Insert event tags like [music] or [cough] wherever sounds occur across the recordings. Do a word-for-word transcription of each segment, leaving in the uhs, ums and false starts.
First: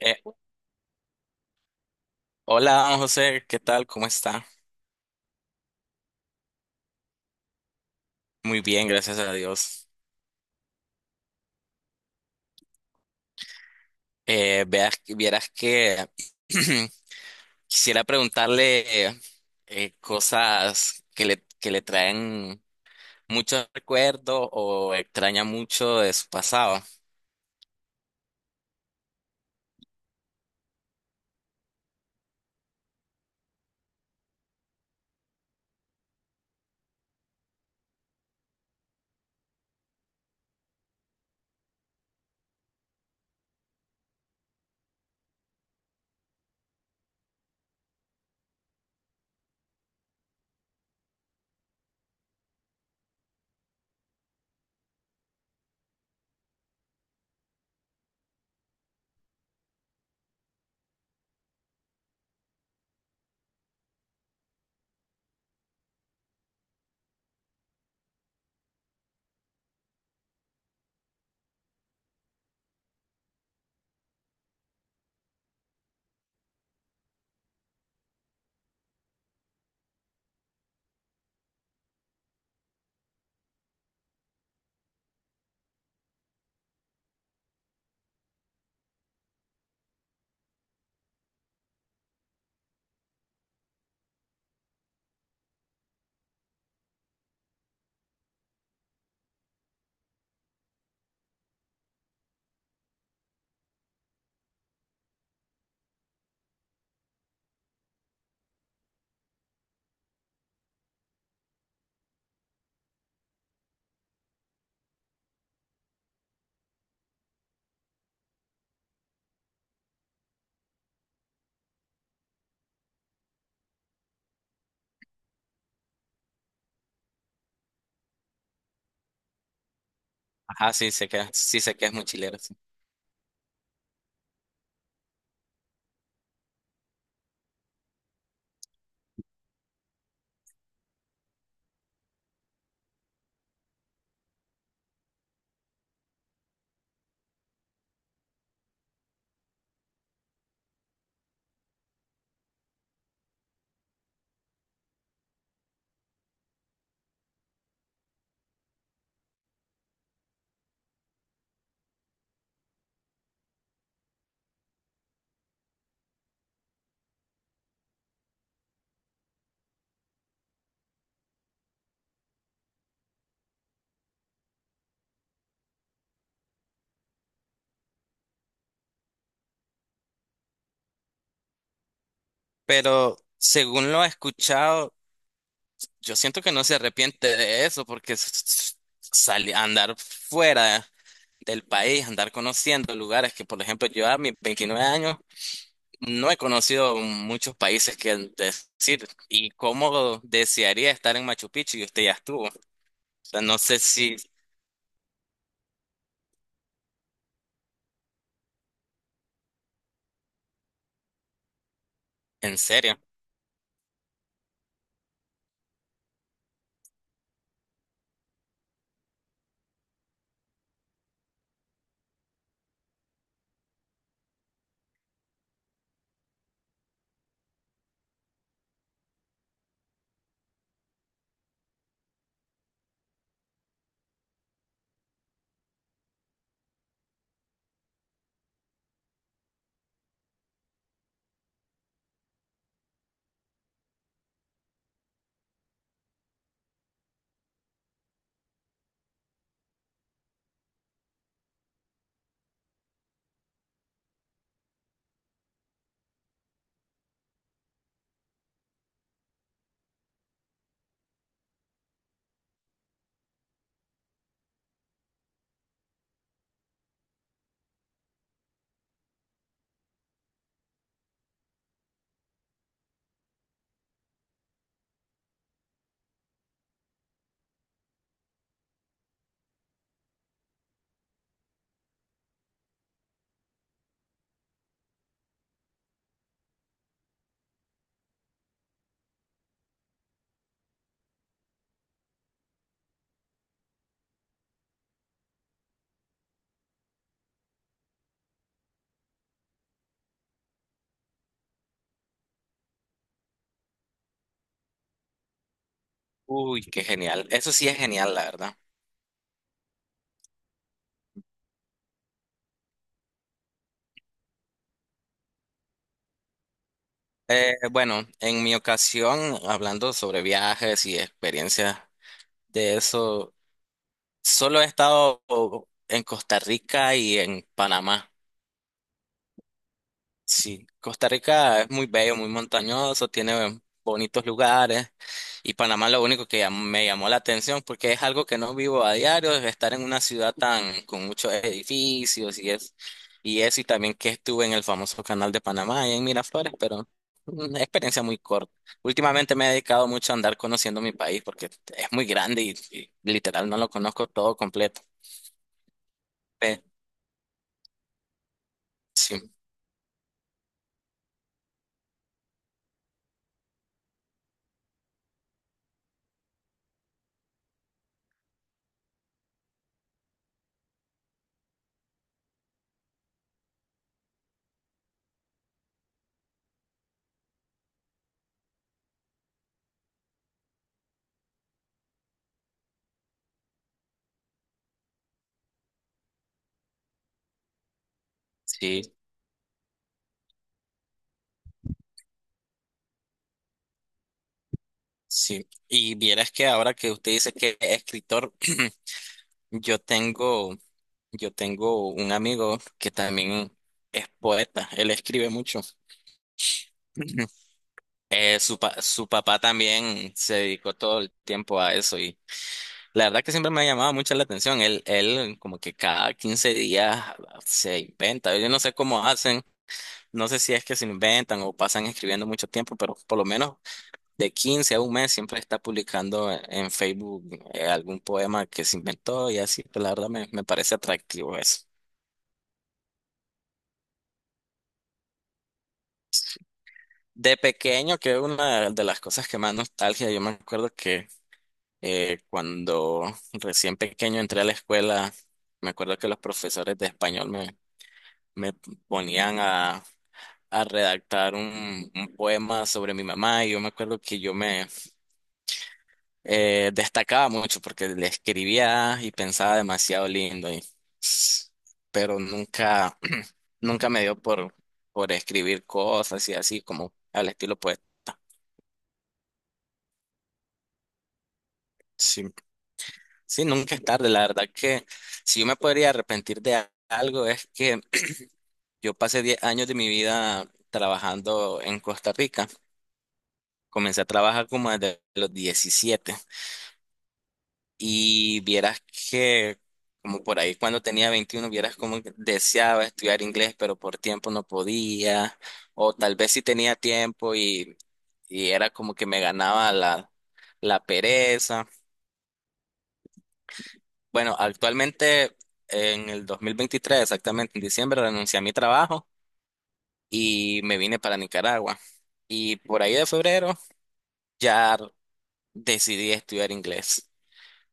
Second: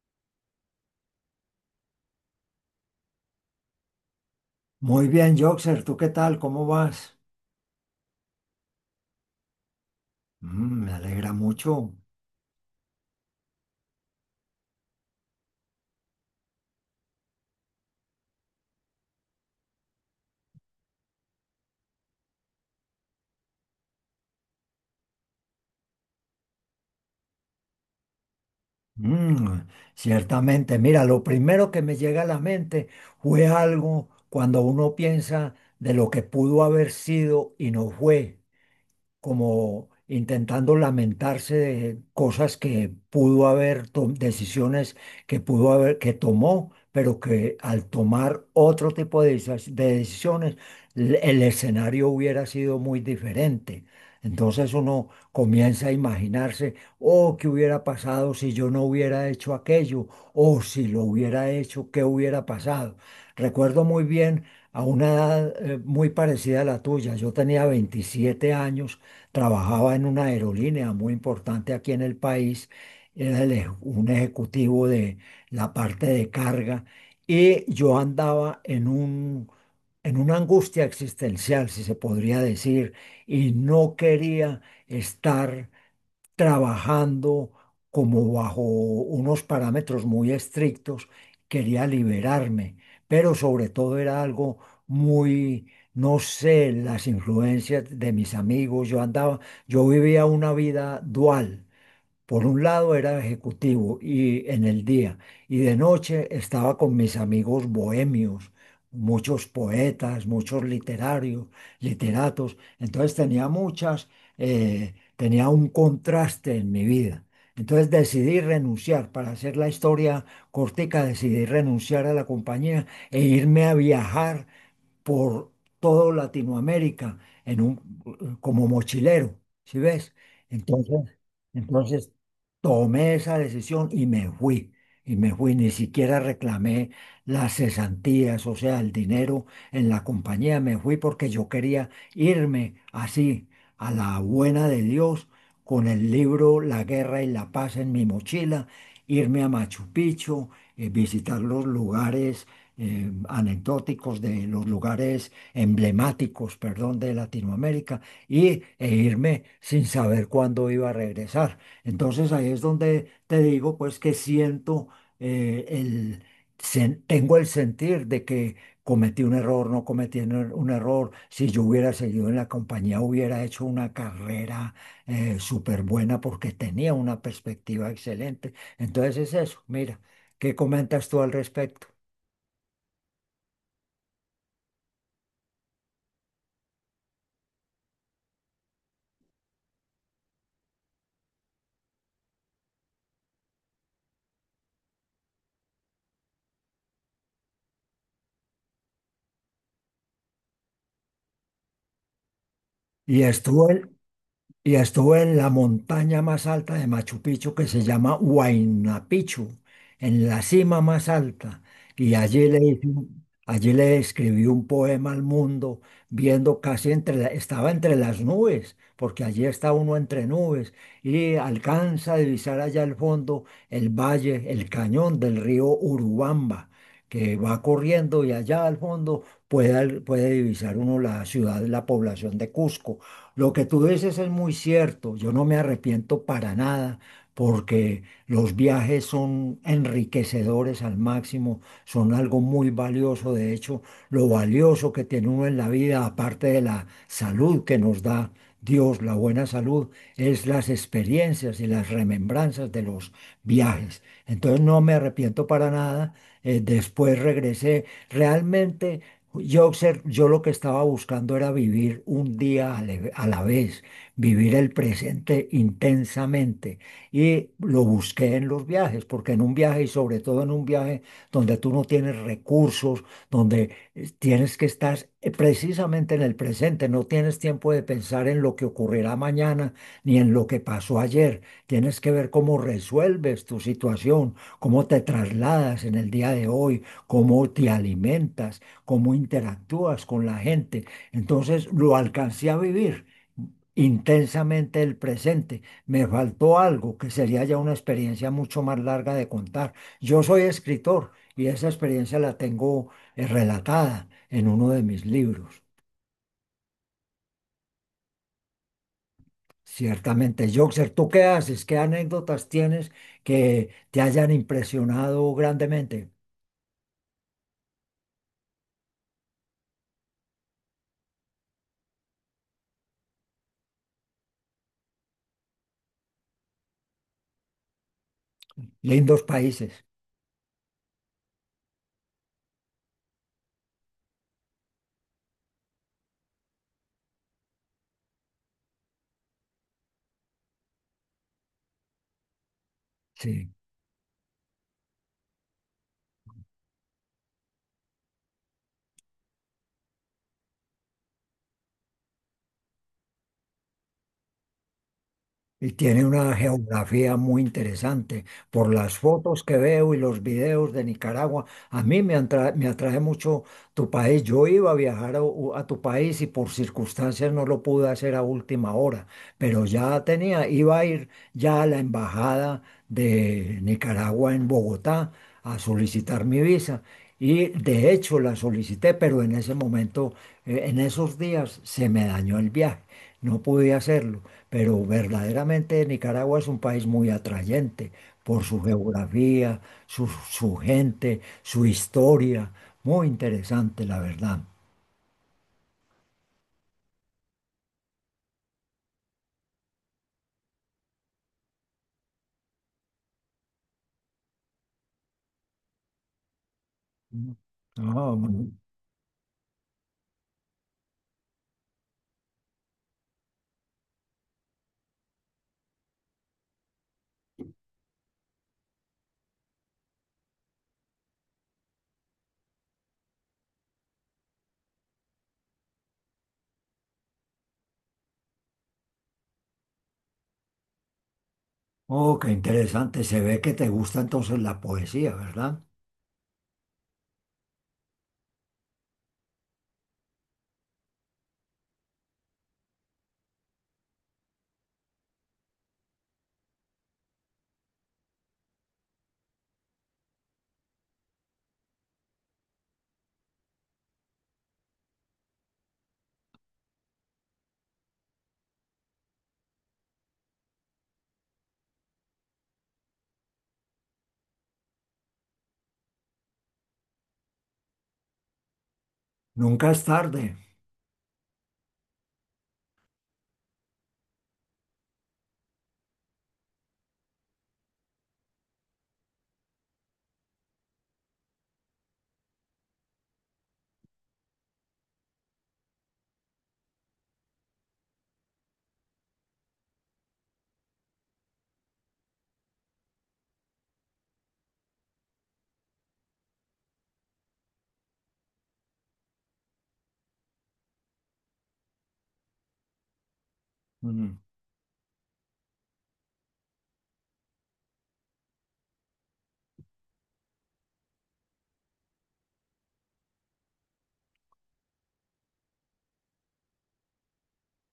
Eh, Hola José, ¿qué tal? ¿Cómo está? Muy bien, Joxer, ¿tú qué tal? ¿Cómo vas? Muy bien, gracias a Dios. Mm, me alegra mucho. Eh, veas, vieras que [clears throat] quisiera preguntarle eh, eh, cosas que le, que le traen muchos recuerdos o extraña mucho de su pasado. Mm, ciertamente, mira, lo primero que me llega a la mente fue algo cuando uno piensa de lo que pudo haber sido y no fue, como intentando lamentarse de cosas que pudo haber, to- decisiones que pudo haber, que tomó, pero que al tomar otro tipo de, desa- de decisiones, l- el escenario hubiera sido muy diferente. Entonces uno comienza a imaginarse, oh, ¿qué hubiera pasado si yo no hubiera hecho aquello? O si lo hubiera hecho, ¿qué hubiera pasado? Recuerdo muy bien a una edad eh, muy parecida a la tuya. Yo tenía veintisiete años, trabajaba en una aerolínea muy importante aquí en el país, era el eje- un ejecutivo de la parte de carga y yo andaba en un, en una angustia existencial, si se podría decir, y no quería estar trabajando como bajo unos parámetros muy estrictos, quería liberarme, pero sobre todo era algo muy, no sé, las influencias de mis amigos, yo andaba, yo vivía una vida dual, por un lado era ejecutivo y en el día, y de noche estaba con mis amigos bohemios, muchos poetas, muchos literarios, literatos. Entonces tenía muchas, eh, tenía un contraste en mi vida. Entonces decidí renunciar, para hacer la historia cortica, decidí renunciar a la compañía e irme a viajar por todo Latinoamérica en un, como mochilero, ¿sí ves? Ajá, sí sé Entonces, que, sí sé que es entonces mochilero, sí. tomé esa decisión y me fui, y me fui, ni siquiera reclamé las cesantías, o sea, el dinero en la compañía, me fui porque yo quería irme así, a la buena de Dios, con el libro La Guerra y la Paz en mi mochila, irme a Machu Picchu, eh, visitar los lugares eh, anecdóticos de los lugares emblemáticos, perdón, de Latinoamérica y, e irme sin saber cuándo iba a regresar. Entonces ahí es donde te digo, pues que siento eh, el... sen- tengo el sentir de que cometí un error, no cometí un er- un error. Si yo hubiera seguido en la compañía, hubiera hecho una carrera eh, súper buena porque tenía una perspectiva excelente. Entonces es eso. Mira, ¿qué comentas tú al respecto? Pero según lo he escuchado, yo siento que no se arrepiente de eso porque s- s- sali- andar fuera del país, andar conociendo lugares que, por ejemplo, yo a mis 29 años no he conocido muchos países que decir. ¿Y cómo desearía estar en Machu Picchu? Y usted ya estuvo. O Y sea, no estuvo sé en, si, y estuvo en la montaña más alta de Machu Picchu que se llama Huayna Picchu, en la cima más alta. Y allí en le hice serio. un- allí le escribí un poema al mundo, viendo casi entre, la- estaba entre las nubes, porque allí está uno entre nubes, y alcanza a divisar allá al fondo el valle, el cañón del río Urubamba, que va corriendo, y allá al fondo puede, al- puede divisar uno la ciudad, la población de Cusco. Lo que tú dices es muy cierto, yo no me arrepiento para nada, porque los viajes son enriquecedores al máximo, son algo muy valioso. De hecho, lo valioso que tiene uno en la vida, aparte de la salud que nos da Dios, la buena salud, es las experiencias y las remembranzas de los viajes. Entonces no me arrepiento para nada. Eh, después regresé. Realmente yo, obser- yo lo que estaba buscando era vivir un día a la a la vez, vivir el presente intensamente. Y lo busqué en los viajes, porque en un viaje y sobre todo en un viaje donde tú no tienes recursos, donde eh, tienes que estar eh, precisamente en el presente, no tienes tiempo de pensar en lo que ocurrirá mañana ni en lo que pasó ayer. Tienes que ver cómo resuelves tu situación, cómo te trasladas en el día de hoy, cómo te alimentas, cómo interactúas con la gente. Entonces lo alcancé a vivir intensamente el presente. Me faltó algo que sería ya una experiencia mucho más larga de contar. Yo soy escritor y esa experiencia la tengo eh, relatada en uno de mis libros. Uy, qué genial. Eso sí es genial, la verdad. Ciertamente, Joxer, ¿tú qué haces? ¿Qué anécdotas tienes que te hayan impresionado grandemente? Eh, bueno, en mi ocasión, hablando sobre viajes y experiencias de eso, solo he estado en Costa Rica y en Panamá. Lindos países. Sí, Costa Rica es muy bello, muy montañoso, tiene bonitos lugares y Panamá lo único que llam- me llamó la atención porque es algo que no vivo a diario, es estar en una ciudad tan con muchos edificios y es y Sí. eso y también que estuve en el famoso canal de Panamá allá en Miraflores, pero una experiencia muy corta. Últimamente me he dedicado mucho a andar conociendo mi país porque es muy grande y, y literal no lo conozco todo completo. Y tiene una Pe- geografía muy interesante. Por las Sí, fotos que veo y los videos de Nicaragua, a mí me atra- me atrae mucho tu país. Yo iba a viajar a, u- a tu país, y por circunstancias no lo pude hacer a última hora, pero ya tenía, iba a ir ya a la embajada de Nicaragua en Bogotá a solicitar mi visa. Y de hecho la solicité, pero en ese momento, eh, en esos días, se me dañó el viaje. No pude hacerlo, pero verdaderamente Nicaragua es un país muy atrayente por su sí. geografía, su, su gente, su historia. Muy interesante, la verdad. Sí, y vieras que ahora que usted dice que es escritor, [clears throat] yo tengo, yo tengo un amigo que también es poeta, él escribe mucho. [clears throat] Mm. Ah, Eh, muy- su, pa- Su papá también se dedicó todo el tiempo a eso y la verdad que siempre me ha llamado mucho la atención. Él, él como que cada quince días se inventa. Yo no sé cómo hacen, no sé si es que se inventan o pasan escribiendo mucho tiempo, pero por lo menos de quince a un mes siempre está publicando en Facebook eh, algún poema que se inventó y así, pues, la verdad me, me parece atractivo eso. oh, qué interesante. Se ve que te gusta entonces la poesía, ¿verdad? De pequeño, que una de las cosas que más nostalgia, yo me acuerdo que eh, cuando recién pequeño entré a la escuela, me acuerdo que los profesores de español me, me ponían a, a redactar un, un poema sobre mi mamá y yo me acuerdo que yo me eh, destacaba mucho porque le escribía y pensaba demasiado lindo, y, pero nunca, [clears throat] nunca me dio por, por escribir cosas y así como al estilo poeta. Nunca es tarde. Sí, sí, nunca es tarde. La verdad que si yo me podría arrepentir de a- algo es que [clears throat] yo pasé diez años de mi vida trabajando en Costa Rica. Comencé a trabajar como desde los diecisiete. Y vieras que, como por ahí cuando tenía veintiuno, vieras como que deseaba estudiar inglés, pero por tiempo no podía, o tal vez sí tenía tiempo y, y era como que me ganaba la, la pereza. Mm, Bueno, actualmente en el dos mil veintitrés, exactamente en diciembre, renuncié a mi trabajo y me vine para Nicaragua. Y por ahí de febrero ya decidí estudiar inglés.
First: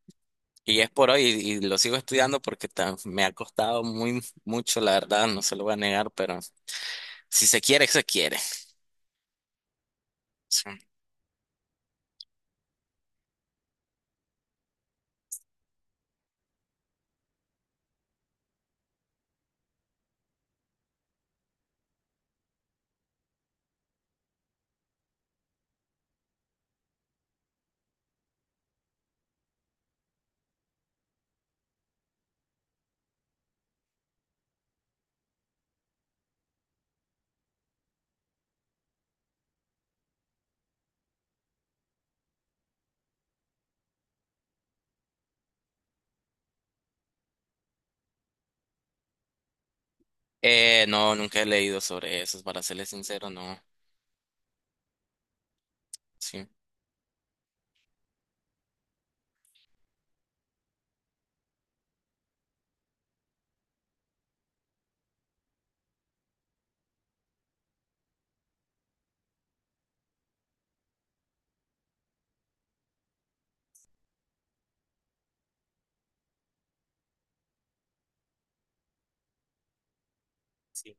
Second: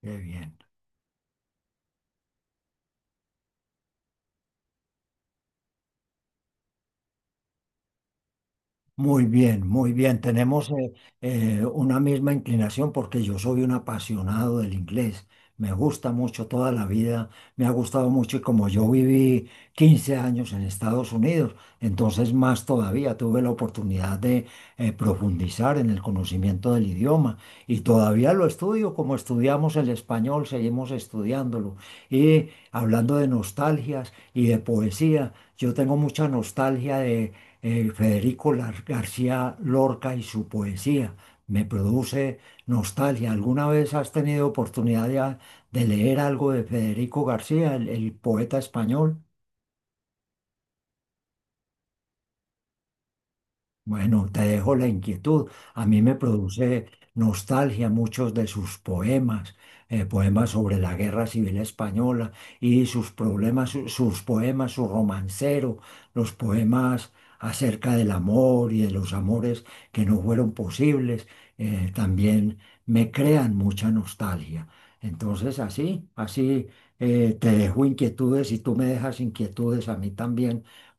qué bien. Y es por hoy y, y lo sigo estudiando porque ta- me ha costado muy mucho, la verdad, no se lo voy a negar, pero si se quiere, se quiere. Muy bien, muy bien. Tenemos Sí. eh, eh, una misma inclinación porque yo soy un apasionado del inglés. Me gusta mucho toda la vida, me ha gustado mucho, y como yo viví quince años en Estados Unidos, entonces más todavía tuve la oportunidad de eh, profundizar en el conocimiento del idioma, y todavía lo estudio como estudiamos el español, seguimos estudiándolo. Y hablando de nostalgias y de poesía, yo tengo mucha nostalgia de eh, Federico García Lorca y su poesía. Me produce nostalgia. ¿Alguna vez has tenido oportunidad de, de leer algo de Federico García, el el poeta español? Eh, no, nunca he leído sobre eso, para serles sincero, no. Bueno, te dejo la inquietud. A mí me Sí. produce nostalgia muchos de sus poemas, eh, poemas sobre la Guerra Civil Española y sus problemas, su- sus poemas, su romancero, los poemas acerca del amor y de los amores que no fueron posibles, eh, también me crean mucha nostalgia. Entonces, así, así eh, te dejo inquietudes, y tú me dejas inquietudes a mí también, Sí.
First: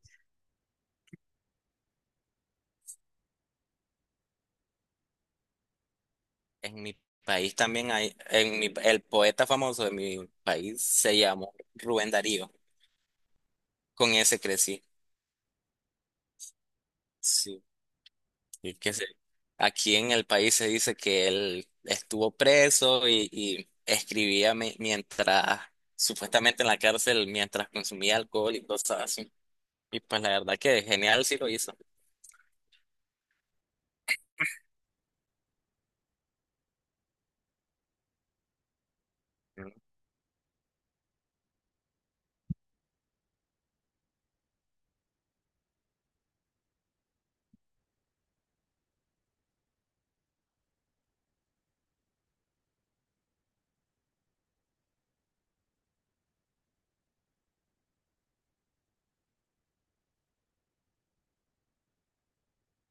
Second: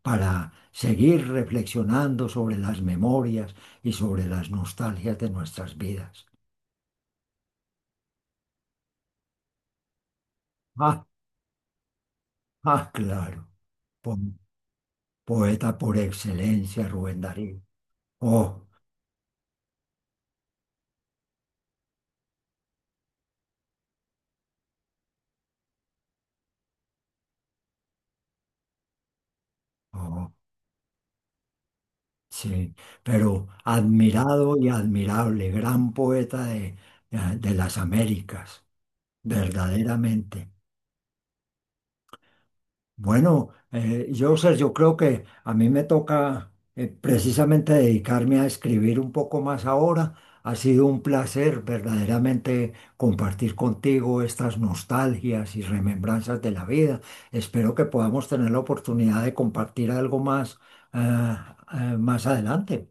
seguir reflexionando sobre las memorias y sobre las nostalgias de nuestras vidas. En mi país también hay, en mi, el poeta famoso de mi país Ah, se llamó Rubén Darío. ah, claro, Con po- ese crecí. poeta por excelencia, Rubén Darío. Sí. Oh, Y que se, aquí en el país se dice que él estuvo preso y, y escribía mi- mientras, supuestamente en la cárcel, mientras consumía alcohol y cosas así. Y pues la oh, verdad que genial sí lo hizo. sí, pero admirado y admirable, gran poeta de, de las Américas, Mm. verdaderamente. Bueno, eh, yo, sé, yo creo que a mí me toca eh, precisamente dedicarme a escribir un poco más ahora. Ha sido un placer verdaderamente compartir contigo estas nostalgias y remembranzas de la vida. Espero que podamos tener la oportunidad de compartir algo más, ah, ah, más adelante.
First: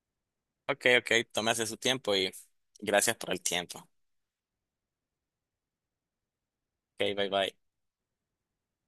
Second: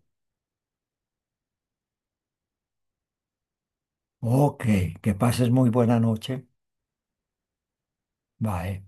Ok, ok, tómese su tiempo y gracias por el tiempo. Ok, que pases muy buena noche. Ok, bye bye. Bye.